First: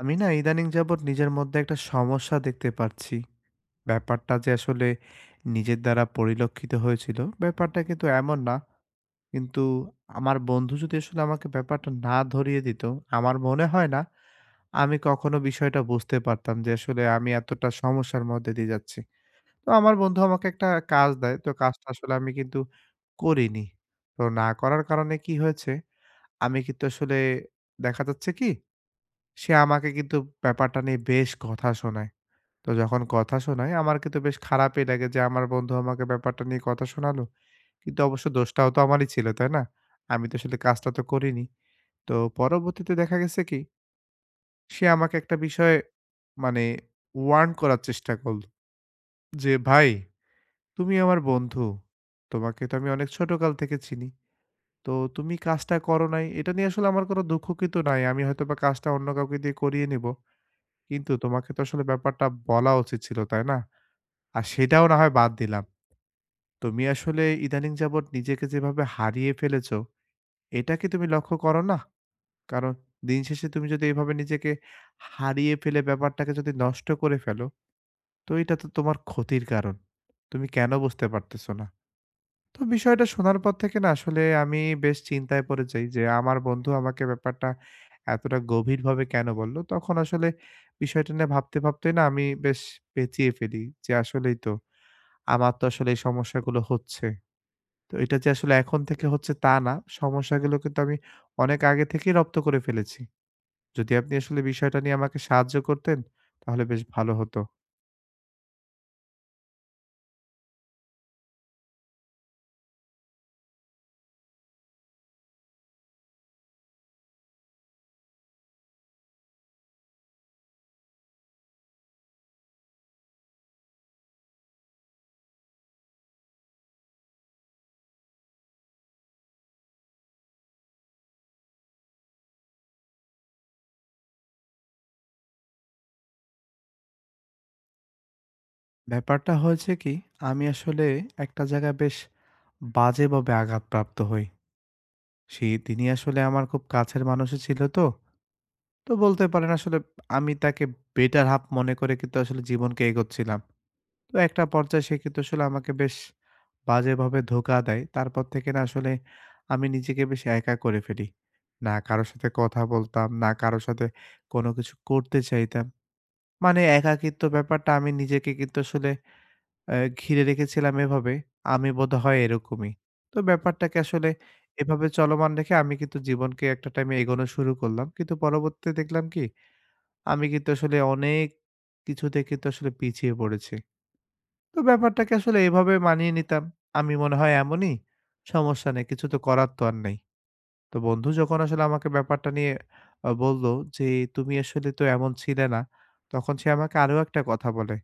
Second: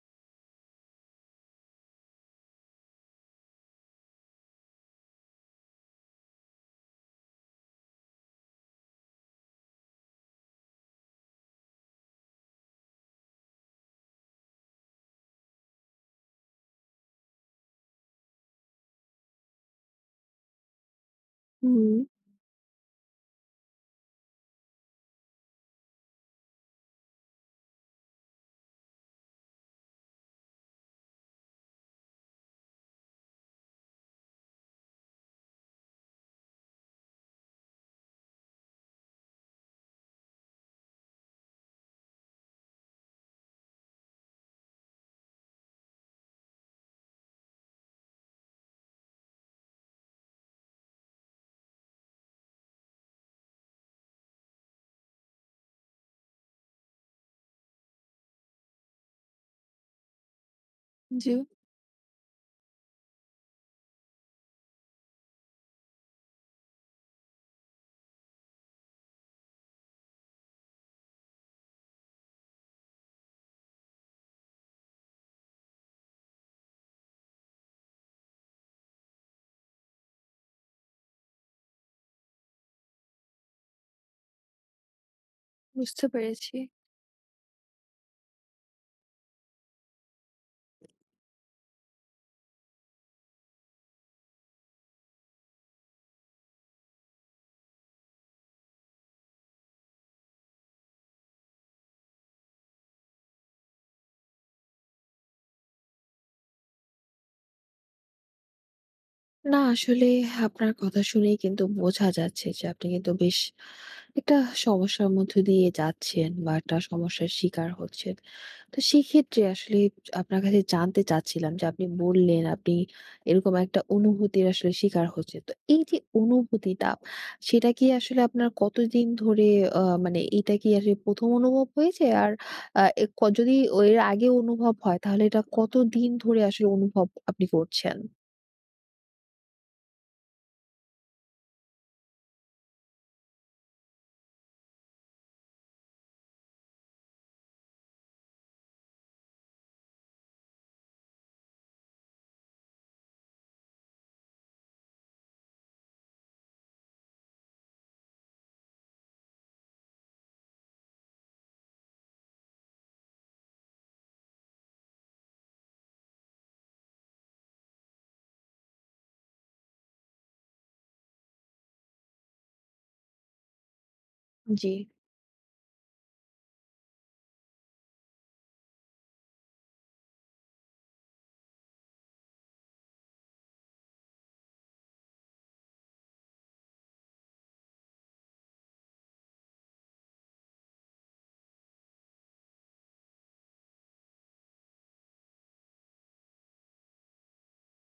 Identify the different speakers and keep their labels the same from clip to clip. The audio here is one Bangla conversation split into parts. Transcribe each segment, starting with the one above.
Speaker 1: আমি না ইদানিং যাবৎ নিজের মধ্যে একটা সমস্যা দেখতে পারছি। ব্যাপারটা যে আসলে নিজের দ্বারা পরিলক্ষিত হয়েছিল, ব্যাপারটা কিন্তু এমন না। কিন্তু আমার বন্ধু যদি আসলে আমাকে ব্যাপারটা না ধরিয়ে দিত, আমার মনে হয় না আমি কখনো বিষয়টা বুঝতে পারতাম যে আসলে আমি এতটা সমস্যার মধ্যে দিয়ে যাচ্ছি। তো আমার বন্ধু আমাকে একটা কাজ দেয়, তো কাজটা
Speaker 2: হুম,
Speaker 1: আসলে আমি কিন্তু করিনি। তো না করার কারণে কি হয়েছে, আমি কিন্তু আসলে দেখা যাচ্ছে কি সে আমাকে কিন্তু ব্যাপারটা নিয়ে বেশ কথা শোনায়। তো যখন কথা শোনায় আমার কিন্তু বেশ খারাপই লাগে যে আমার বন্ধু আমাকে ব্যাপারটা নিয়ে কথা শোনালো। কিন্তু অবশ্য দোষটাও তো আমারই ছিল, তাই না? আমি তো আসলে কাজটা তো করিনি। তো পরবর্তীতে দেখা গেছে কি সে আমাকে একটা বিষয়ে মানে ওয়ার্ন করার চেষ্টা করল যে, "ভাই তুমি আমার বন্ধু। তোমাকে তো আমি অনেক ছোটকাল থেকে চিনি। তো তুমি কাজটা করো নাই এটা নিয়ে আসলে আমার কোনো দুঃখ কিন্তু নাই। আমি হয়তোবা কাজটা অন্য কাউকে দিয়ে করিয়ে নিব।" কিন্তু
Speaker 2: জি,
Speaker 1: তোমাকে তো আসলে ব্যাপারটা বলা উচিত ছিল, তাই না? আর সেটাও না হয় বাদ দিলাম। তুমি আসলে ইদানিং যাবৎ নিজেকে যেভাবে হারিয়ে ফেলেছো, এটা কি তুমি লক্ষ্য করো না? কারণ দিন শেষে তুমি যদি এভাবে নিজেকে হারিয়ে ফেলে ব্যাপারটাকে যদি নষ্ট করে ফেলো, তো এটা তো তোমার ক্ষতির কারণ। তুমি কেন বুঝতে পারতেছো না? তো বিষয়টা শোনার পর থেকে না আসলে আমি বেশ চিন্তায় পড়ে যাই যে
Speaker 2: বুঝতে
Speaker 1: আমার
Speaker 2: পেরেছি।
Speaker 1: বন্ধু আমাকে ব্যাপারটা এতটা গভীরভাবে কেন বলল তখন আসলে বিষয়টা নিয়ে ভাবতে ভাবতে না আমি বেশ পেঁচিয়ে ফেলি যে আসলেই তো আমার তো আসলে এই সমস্যাগুলো হচ্ছে। তো এটা যে আসলে এখন থেকে হচ্ছে তা না, সমস্যাগুলো কিন্তু আমি অনেক আগে থেকেই রপ্ত করে ফেলেছি। যদি আপনি আসলে বিষয়টা নিয়ে আমাকে সাহায্য করতেন তাহলে বেশ ভালো হতো।
Speaker 2: না আসলে, আপনার কথা শুনেই কিন্তু বোঝা যাচ্ছে যে আপনি কিন্তু বেশ একটা সমস্যার মধ্য দিয়ে যাচ্ছেন বা একটা সমস্যার শিকার হচ্ছেন। তো সেক্ষেত্রে আসলে আপনার কাছে জানতে চাচ্ছিলাম যে আপনি বললেন আপনি এরকম একটা অনুভূতির আসলে শিকার হচ্ছেন। তো এই যে অনুভূতিটা, সেটা কি আসলে আপনার কতদিন ধরে, মানে এটা কি আসলে ১ম অনুভব হয়েছে? আর এ ক যদি ও এর আগে অনুভব হয়, তাহলে এটা কতদিন ধরে আসলে অনুভব আপনি করছেন?
Speaker 1: ব্যাপারটা হয়েছে কি আমি আসলে একটা জায়গায় বেশ বাজেভাবে আঘাতপ্রাপ্ত হই। সে তিনি আসলে আমার খুব কাছের মানুষই ছিল তো। তো বলতে পারেন আসলে আমি তাকে বেটার হাফ মনে করে কিন্তু আসলে জীবনকে এগোচ্ছিলাম। তো একটা পর্যায়ে সে কিন্তু আসলে আমাকে বেশ বাজেভাবে ধোঁকা দেয়। তারপর থেকে না আসলে আমি নিজেকে বেশ একা করে ফেলি। না কারো সাথে কথা বলতাম, না কারো সাথে কোনো কিছু করতে চাইতাম। মানে একাকিত্ব ব্যাপারটা আমি নিজেকে কিন্তু আসলে ঘিরে রেখেছিলাম এভাবে, আমি বোধহয় এরকমই। তো ব্যাপারটাকে আসলে
Speaker 2: জি।
Speaker 1: এভাবে চলমান রেখে আমি কিন্তু জীবনকে একটা টাইমে এগোনো শুরু করলাম। কিন্তু পরবর্তীতে দেখলাম কি, আমি কিন্তু আসলে অনেক কিছুতে কিন্তু আসলে পিছিয়ে পড়েছি। তো ব্যাপারটাকে আসলে এভাবে মানিয়ে নিতাম। আমি মনে হয় এমনই, সমস্যা নেই, কিছু তো করার তো আর নেই। তো বন্ধু যখন আসলে আমাকে ব্যাপারটা নিয়ে বলল যে, "তুমি আসলে তো এমন ছিলে না।" তখন সে আমাকে আরো একটা কথা বলে,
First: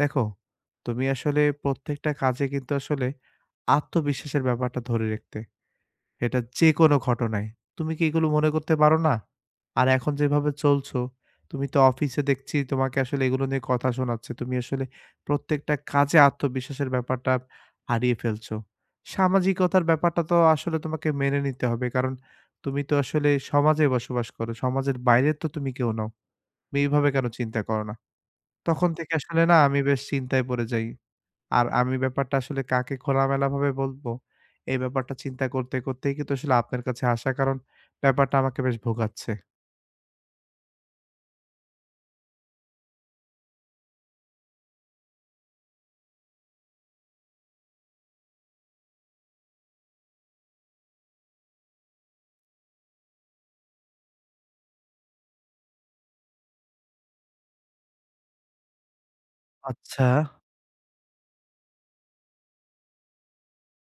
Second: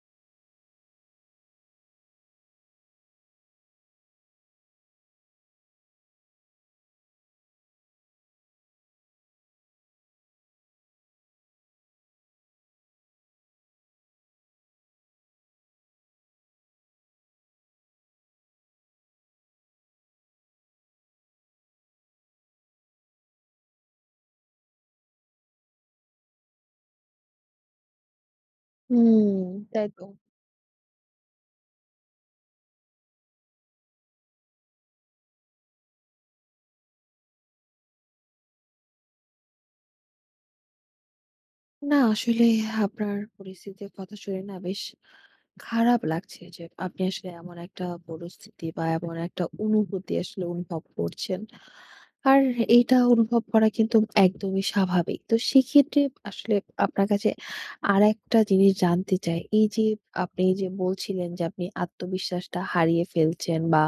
Speaker 1: "দেখো, তুমি আসলে প্রত্যেকটা কাজে কিন্তু আসলে আত্মবিশ্বাসের ব্যাপারটা ধরে রাখতে। এটা যেকোনো ঘটনায়। তুমি কি এগুলো মনে করতে পারো না? আর এখন যেভাবে চলছো, তুমি তো অফিসে দেখছি তোমাকে আসলে এগুলো নিয়ে কথা শোনাচ্ছে। তুমি আসলে প্রত্যেকটা কাজে আত্মবিশ্বাসের ব্যাপারটা হারিয়ে ফেলছো। সামাজিকতার ব্যাপারটা তো আসলে তোমাকে মেনে নিতে হবে। কারণ তুমি তো আসলে সমাজে বসবাস করো। সমাজের বাইরে তো তুমি কেউ নও। তুমি এইভাবে কেন চিন্তা করো না?" তখন থেকে
Speaker 2: হুম,
Speaker 1: আসলে না আমি
Speaker 2: তাই
Speaker 1: বেশ
Speaker 2: তো।
Speaker 1: চিন্তায় পড়ে যাই। আর আমি ব্যাপারটা আসলে কাকে খোলামেলাভাবে বলবো, এই ব্যাপারটা চিন্তা করতে, করতেই কিন্তু আসলে আপনার কাছে আসা। কারণ ব্যাপারটা আমাকে বেশ ভোগাচ্ছে।
Speaker 2: না আসলে, আপনার পরিস্থিতির কথা শুনে না বেশ খারাপ লাগছে যে আপনি আসলে এমন একটা পরিস্থিতি বা এমন একটা অনুভূতি আসলে অনুভব করছেন। আর এইটা অনুভব করা কিন্তু একদমই স্বাভাবিক। তো সেক্ষেত্রে আসলে আপনার কাছে আরেকটা জিনিস জানতে চাই। এই যে
Speaker 1: আচ্ছা।
Speaker 2: আপনি যে বলছিলেন যে আপনি আত্মবিশ্বাসটা হারিয়ে ফেলছেন, বা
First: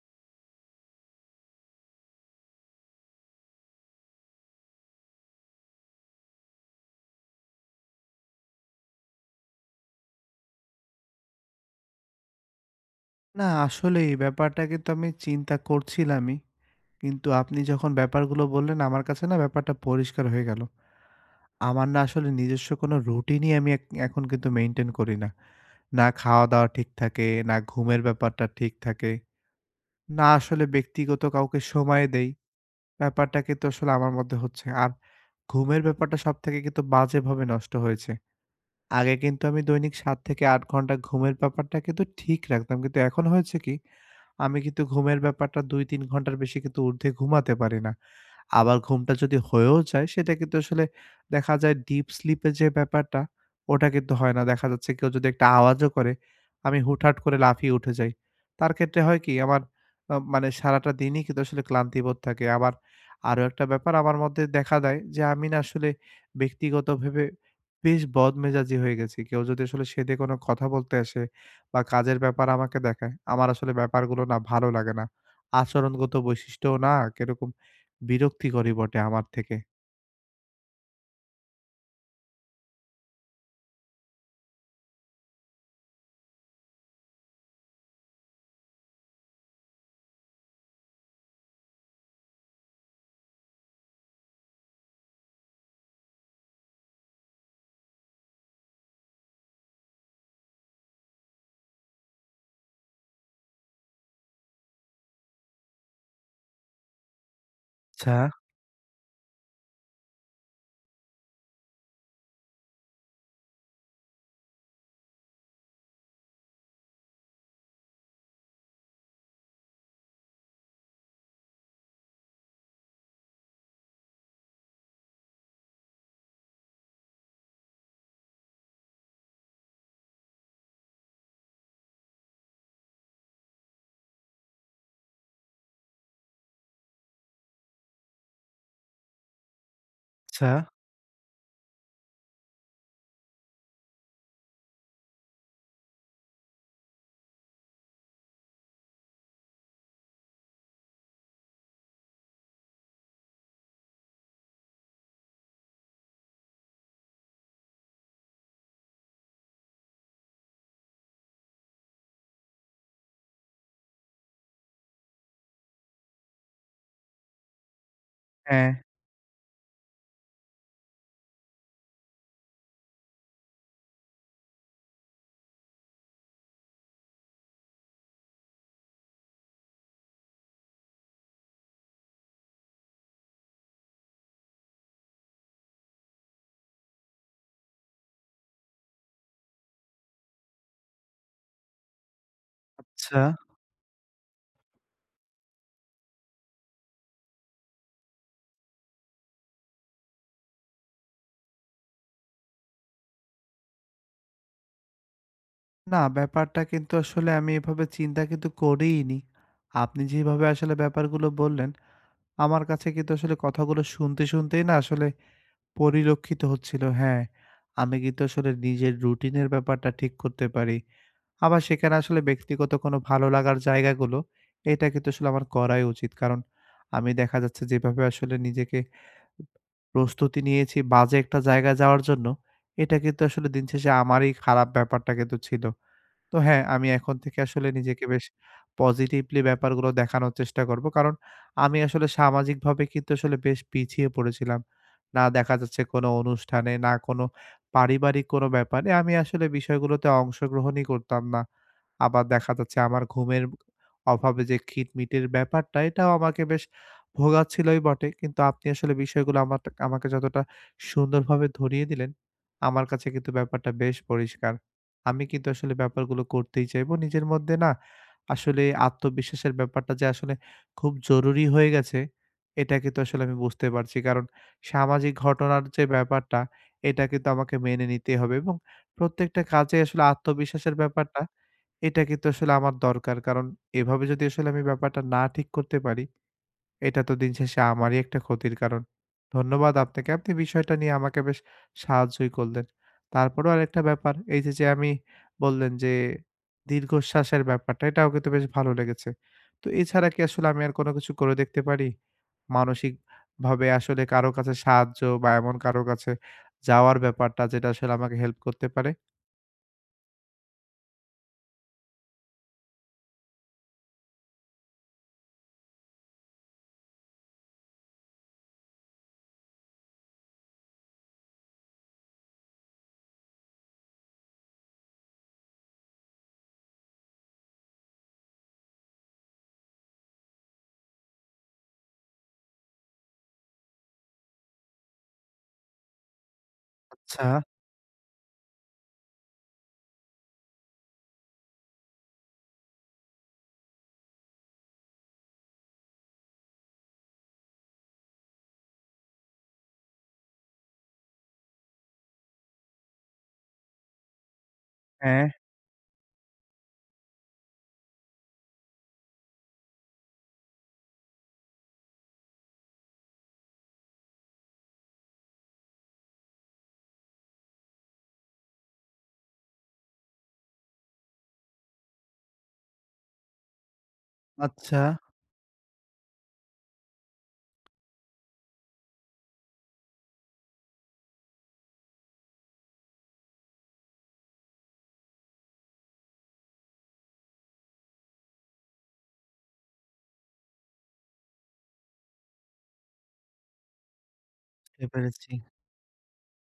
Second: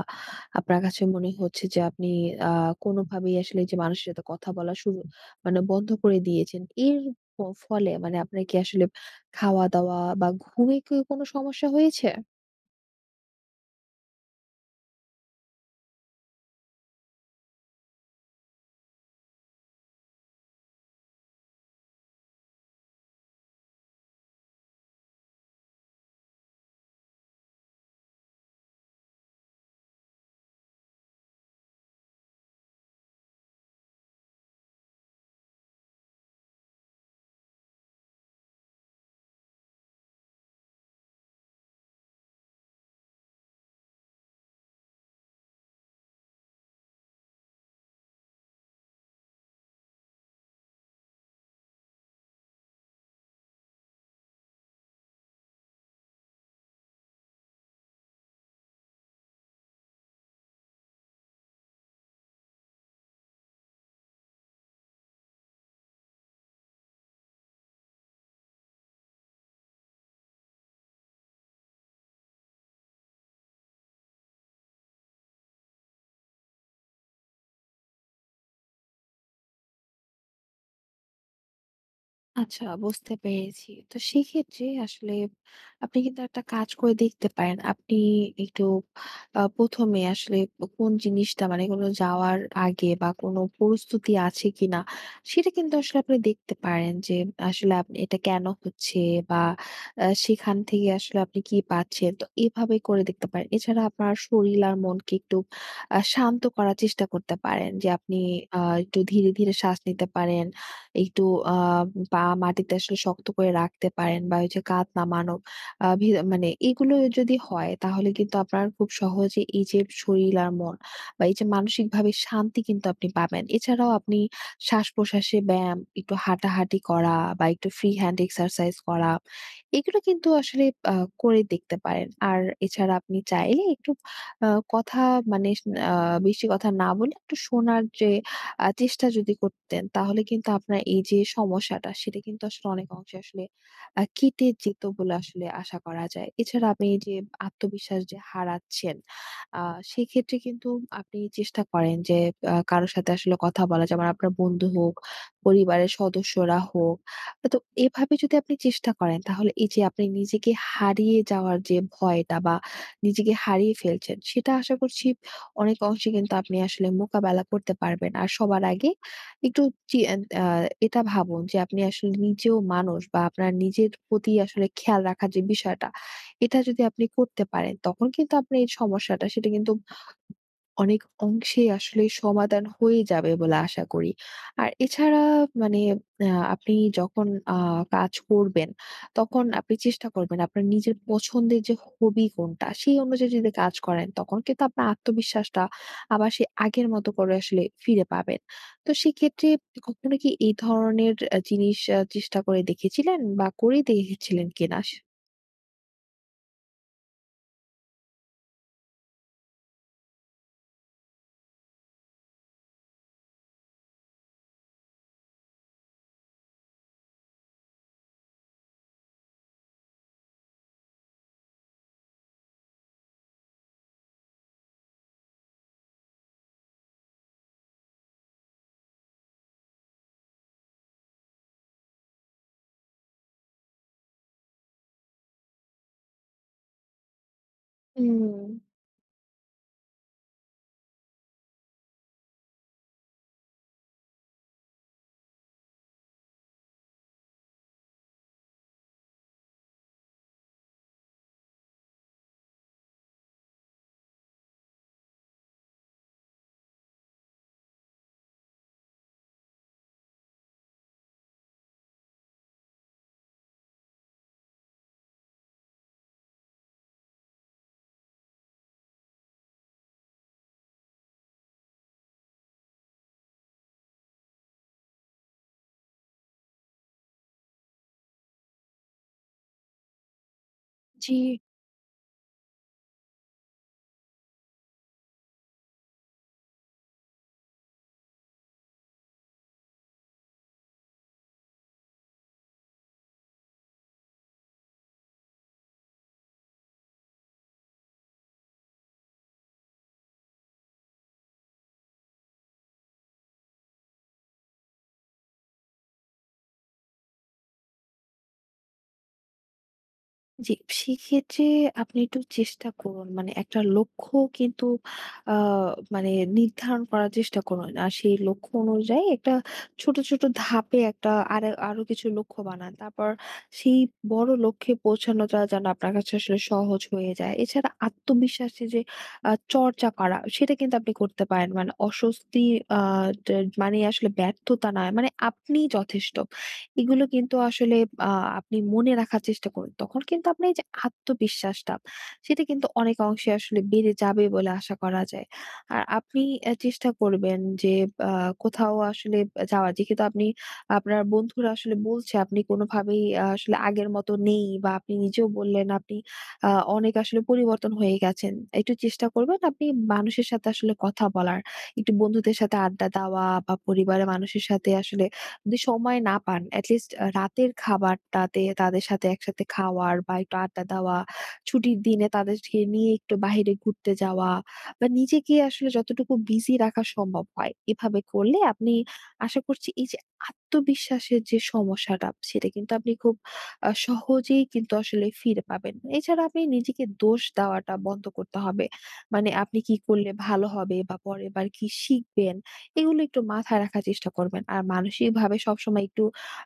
Speaker 2: আপনার কাছে মনে হচ্ছে যে আপনি আ কোনোভাবেই আসলে যে মানুষের সাথে কথা বলা মানে বন্ধ করে দিয়েছেন। এর ফ ফলে মানে আপনার কি আসলে খাওয়া-দাওয়া বা ঘুমে কি কোনো সমস্যা হয়েছে?
Speaker 1: না, আসলেই ব্যাপারটা কিন্তু আমি চিন্তা করছিলামই। কিন্তু আপনি যখন ব্যাপারগুলো বললেন, আমার কাছে না ব্যাপারটা পরিষ্কার হয়ে গেল। আমার না আসলে নিজস্ব কোনো রুটিনই আমি এখন কিন্তু মেইনটেইন করি না। না খাওয়া-দাওয়া ঠিক থাকে, না ঘুমের ব্যাপারটা ঠিক থাকে, না আসলে ব্যক্তিগত কাউকে সময় দেই। ব্যাপারটা কিন্তু আসলে আমার মধ্যে হচ্ছে। আর ঘুমের ব্যাপারটা সবথেকে কিন্তু বাজেভাবে নষ্ট হয়েছে। আগে কিন্তু আমি দৈনিক ৭ থেকে ৮ ঘন্টা ঘুমের ব্যাপারটা কিন্তু ঠিক রাখতাম। কিন্তু এখন হয়েছে কি? আমি কিন্তু ঘুমের ব্যাপারটা ২-৩ ঘন্টার বেশি কিন্তু ঊর্ধ্বে ঘুমাতে পারি না। আবার ঘুমটা যদি হয়েও যায় সেটা কিন্তু আসলে দেখা যায় ডিপ স্লিপ এর যে ব্যাপারটা ওটা কিন্তু হয় না। দেখা যাচ্ছে কেউ যদি একটা আওয়াজও করে আমি হুটহাট করে লাফিয়ে উঠে যাই। তার ক্ষেত্রে হয় কি? আমার মানে সারাটা দিনই কিন্তু আসলে ক্লান্তিবোধ থাকে। আবার আরো একটা ব্যাপার আমার মধ্যে দেখা দেয় যে আমি না আসলে ব্যক্তিগতভাবে বেশ বদমেজাজি হয়ে গেছি। কেউ যদি আসলে সেধে কোনো কথা বলতে আসে বা কাজের ব্যাপার আমাকে দেখায়, আমার আসলে ব্যাপারগুলো না ভালো লাগে না। আচরণগত বৈশিষ্ট্যও না কিরকম বিরক্তিকরই বটে আমার থেকে।
Speaker 2: আচ্ছা, বুঝতে পেরেছি। তো সেক্ষেত্রে আসলে আপনি কিন্তু একটা কাজ করে দেখতে পারেন। আপনি একটু ১ম এ আসলে কোন জিনিসটা, মানে কোনো যাওয়ার আগে বা কোনো প্রস্তুতি আছে কিনা, সেটা কিন্তু আসলে আপনি দেখতে পারেন যে আসলে আপনি এটা কেন হচ্ছে বা সেখান থেকে আসলে আপনি কি পাচ্ছেন। তো এভাবে করে দেখতে পারেন। এছাড়া আপনার শরীর আর মনকে একটু শান্ত করার চেষ্টা করতে পারেন। যে
Speaker 1: আচ্ছা,
Speaker 2: আপনি একটু ধীরে, ধীরে শ্বাস নিতে পারেন। একটু আ পা মাটিতে আসলে শক্ত করে রাখতে পারেন বা ওই যে কাঁধ নামানো, আ ভি মানে এগুলো যদি হয় তাহলে কিন্তু আপনার খুব সহজে এই যে শরীর আর মন বা এই যে মানসিকভাবে শান্তি কিন্তু আপনি পাবেন। এছাড়াও আপনি শ্বাস-প্রশ্বাসে ব্যায়াম, একটু হাঁটাহাঁটি করা বা একটু ফ্রি হ্যান্ড এক্সারসাইজ করা, এগুলো কিন্তু আসলে আ করে দেখতে পারেন। আর এছাড়া আপনি চাইলে একটু আ কথা মানে আ বেশি কথা না বলে একটু শোনার যে চেষ্টা যদি করতেন, তাহলে কিন্তু
Speaker 1: আচ্ছা,
Speaker 2: আপনার এই যে সমস্যাটা, সেটা কিন্তু আসলে অনেক অংশে আসলে কেটে যেত বলে আসলে আশা করা যায়। এছাড়া আপনি এই যে আত্মবিশ্বাস যে হারাচ্ছেন, আ সেক্ষেত্রে কিন্তু আপনি চেষ্টা করেন যে কারো সাথে আসলে কথা বলা, যেমন আপনার বন্ধু হোক, পরিবারের সদস্যরা হোক। তো এভাবে যদি আপনি চেষ্টা করেন, তাহলে এই যে আপনি নিজেকে হারিয়ে যাওয়ার যে ভয়টা বা নিজেকে হারিয়ে ফেলছেন, সেটা আশা করছি অনেক অংশে কিন্তু আপনি আসলে মোকাবেলা করতে পারবেন। আর সবার
Speaker 1: হ্যাঁ।
Speaker 2: আগে একটু চি এন আ এটা ভাবুন যে আপনি আসলে নিজেও মানুষ বা আপনার নিজের প্রতি আসলে খেয়াল রাখার যে বিষয়টা, এটা যদি আপনি করতে পারেন তখন কিন্তু আপনার এই সমস্যাটা, সেটা কিন্তু অনেক অংশেই আসলে সমাধান হয়ে যাবে বলে আশা করি। আর এছাড়া, মানে আ আপনি যখন আ কাজ করবেন, তখন আপনি চেষ্টা করবেন আপনার নিজের পছন্দের যে হবি কোনটা, সেই
Speaker 1: আচ্ছা।
Speaker 2: অনুযায়ী যদি কাজ করেন, তখন কিন্তু আপনার আত্মবিশ্বাসটা আবার সেই আগের মতো করে আসলে ফিরে পাবেন। তো সেক্ষেত্রে, কখনো কি এই ধরনের জিনিস চেষ্টা করে দেখেছিলেন বা করে দেখেছিলেন কিনা?
Speaker 1: না, ব্যাপারটা কিন্তু আসলে আমি এভাবে চিন্তা কিন্তু করিইনি। আপনি যেভাবে আসলে ব্যাপারগুলো বললেন, আমার কাছে কিন্তু আসলে কথাগুলো শুনতে, শুনতেই না আসলে পরিলক্ষিত হচ্ছিল। হ্যাঁ, আমি কিন্তু আসলে নিজের রুটিনের ব্যাপারটা ঠিক করতে পারি। আবার সেখানে আসলে ব্যক্তিগত কোনো ভালো লাগার জায়গাগুলো, এটা কিন্তু আসলে আমার করাই উচিত। কারণ আমি দেখা যাচ্ছে যেভাবে আসলে নিজেকে প্রস্তুতি নিয়েছি বাজে একটা জায়গায় যাওয়ার জন্য, এটা কিন্তু আসলে দিন শেষে আমারই খারাপ ব্যাপারটা কিন্তু ছিল। তো হ্যাঁ, আমি এখন থেকে আসলে নিজেকে বেশ
Speaker 2: হুম,
Speaker 1: পজিটিভলি ব্যাপারগুলো দেখানোর চেষ্টা করব। কারণ আমি আসলে সামাজিকভাবে কিন্তু আসলে বেশ পিছিয়ে পড়েছিলাম। না দেখা যাচ্ছে কোনো অনুষ্ঠানে, না কোনো পারিবারিক কোনো ব্যাপারে আমি আসলে বিষয়গুলোতে অংশগ্রহণই করতাম না। আবার দেখা যাচ্ছে আমার ঘুমের অভাবে যে খিটমিটের ব্যাপারটা, এটাও আমাকে বেশ ভোগাচ্ছিলই বটে। কিন্তু আপনি আসলে বিষয়গুলো আমাকে যতটা সুন্দরভাবে ধরিয়ে দিলেন, আমার কাছে কিন্তু ব্যাপারটা বেশ পরিষ্কার। আমি কিন্তু আসলে ব্যাপারগুলো করতেই চাইবো। নিজের মধ্যে না আসলে আত্মবিশ্বাসের ব্যাপারটা যে আসলে খুব জরুরি হয়ে গেছে, এটা কিন্তু আসলে আমি বুঝতে পারছি। কারণ সামাজিক ঘটনার যে ব্যাপারটা, এটা কিন্তু আমাকে মেনে নিতেই হবে এবং প্রত্যেকটা কাজে আসলে আত্মবিশ্বাসের
Speaker 2: জি।
Speaker 1: ব্যাপারটা, এটা কিন্তু আসলে আমার দরকার। কারণ এভাবে যদি আসলে আমি ব্যাপারটা না ঠিক করতে পারি, এটা তো দিন শেষে আমারই একটা ক্ষতির কারণ। ধন্যবাদ আপনাকে। আপনি বিষয়টা নিয়ে আমাকে বেশ সাহায্যই করলেন। তারপরেও আরেকটা ব্যাপার, এই যে, আমি বললেন যে, দীর্ঘশ্বাসের ব্যাপারটা, এটাও কিন্তু বেশ ভালো লেগেছে। তো এছাড়া কি আসলে আমি আর কোনো কিছু করে দেখতে পারি? মানসিকভাবে আসলে কারো কাছে সাহায্য বা এমন কারো কাছে যাওয়ার ব্যাপারটা যেটা আসলে আমাকে হেল্প করতে পারে?
Speaker 2: জি, সেক্ষেত্রে আপনি একটু চেষ্টা করুন। মানে একটা লক্ষ্য কিন্তু আ মানে নির্ধারণ করার চেষ্টা করুন। আর সেই লক্ষ্য অনুযায়ী একটা ছোট, ছোট ধাপে একটা আরো আরো কিছু লক্ষ্য বানান। তারপর সেই বড় লক্ষ্যে পৌঁছানোটা যেন আপনার কাছে আসলে সহজ হয়ে যায়। এছাড়া আত্মবিশ্বাসে যে চর্চা করা সেটা কিন্তু আপনি করতে পারেন। মানে অস্বস্তি, আ ট মানে আসলে ব্যর্থতা নয়। মানে আপনিই যথেষ্ট। এগুলো
Speaker 1: আচ্ছা,
Speaker 2: কিন্তু আসলে আ আপনি মনে রাখার চেষ্টা করুন। তখন কিন্তু আপনার এই যে আত্মবিশ্বাসটা, সেটা কিন্তু অনেক অংশে আসলে বেড়ে যাবে বলে আশা করা যায়। আর আপনি চেষ্টা করবেন যে আ কোথাও আসলে যাওয়ার, যেহেতু আপনার বন্ধুরা আসলে বলছে আপনি কোনোভাবেই আসলে আগের মতো নেই বা আপনি
Speaker 1: হ্যাঁ।
Speaker 2: নিজেও বললেন আপনি আ অনেক আসলে পরিবর্তন হয়ে গেছেন। একটু চেষ্টা করবেন আপনি মানুষের সাথে আসলে কথা বলার, একটু বন্ধুদের সাথে আড্ডা দেওয়া বা পরিবারের মানুষের সাথে আসলে যদি সময় না পান, এটলিস্ট রাতের খাবারটাতে তাদের সাথে একসাথে খাওয়ার বা একটু আড্ডা দেওয়া, ছুটির দিনে তাদেরকে নিয়ে একটু বাহিরে ঘুরতে যাওয়া
Speaker 1: আচ্ছা,
Speaker 2: বা নিজেকে আসলে যতটুকু বিজি রাখা সম্ভব হয়। এভাবে করলে আপনি, আশা করছি, এই যে আত্মবিশ্বাসের যে সমস্যাটা, সেটা কিন্তু আপনি খুব সহজেই কিন্তু আসলে ফিরে পাবেন। এছাড়া আপনি নিজেকে দোষ দেওয়াটা বন্ধ করতে হবে। মানে আপনি কি করলে ভালো হবে বা পরেরবার কি শিখবেন, এগুলো একটু মাথায় রাখার চেষ্টা করবেন। আর
Speaker 1: বুঝতে পেরেছি।
Speaker 2: মানসিকভাবে সবসময় একটু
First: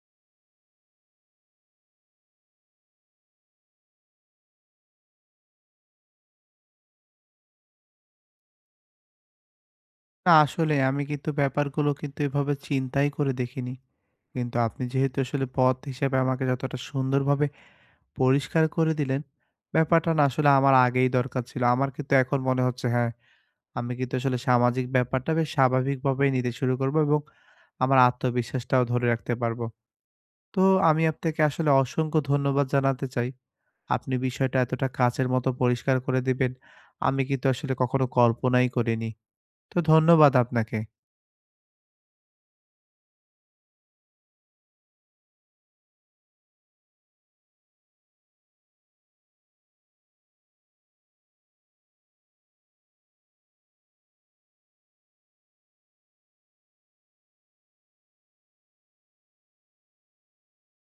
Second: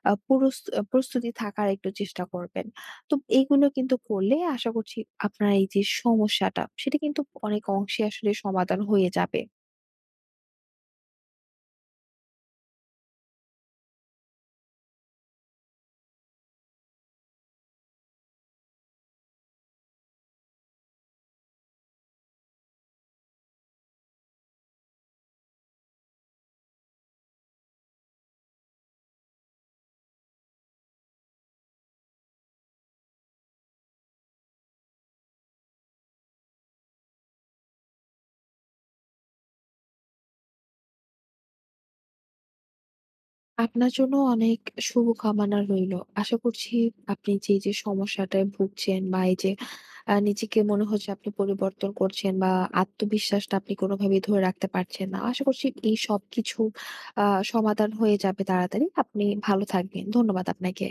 Speaker 2: আ পুরুস আ প্রস্তুতি থাকার একটু চেষ্টা করবেন। তো এগুলো কিন্তু করলে, আশা করছি, আপনার এই যে সমস্যাটা, সেটা কিন্তু অনেক অংশে আসলে সমাধান হয়ে যাবে।
Speaker 1: না আসলে আমি কিন্তু ব্যাপারগুলো কিন্তু এভাবে চিন্তাই করে দেখিনি। কিন্তু আপনি যেহেতু আসলে পথ হিসেবে আমাকে যতটা সুন্দরভাবে পরিষ্কার করে দিলেন, ব্যাপারটা না আসলে আমার আগেই দরকার ছিল। আমার কিন্তু এখন মনে হচ্ছে হ্যাঁ, আমি কিন্তু আসলে সামাজিক ব্যাপারটা বেশ স্বাভাবিকভাবেই নিতে শুরু করব এবং আমার আত্মবিশ্বাসটাও ধরে রাখতে পারবো। তো আমি আপনাকে আসলে অসংখ্য ধন্যবাদ জানাতে চাই। আপনি বিষয়টা এতটা কাঁচের মতো পরিষ্কার করে দিবেন, আমি কিন্তু আসলে কখনো কল্পনাই করিনি। তো ধন্যবাদ আপনাকে।
Speaker 2: আপনার জন্য অনেক শুভকামনা রইল। আশা করছি আপনি যে সমস্যাটায় ভুগছেন বা এই যে নিজেকে মনে হচ্ছে আপনি পরিবর্তন করছেন বা আত্মবিশ্বাসটা আপনি কোনোভাবেই ধরে রাখতে পারছেন না। আশা করছি এই সবকিছু আ সমাধান হয়ে যাবে তাড়াতাড়ি। আপনি ভালো থাকবেন। ধন্যবাদ আপনাকে।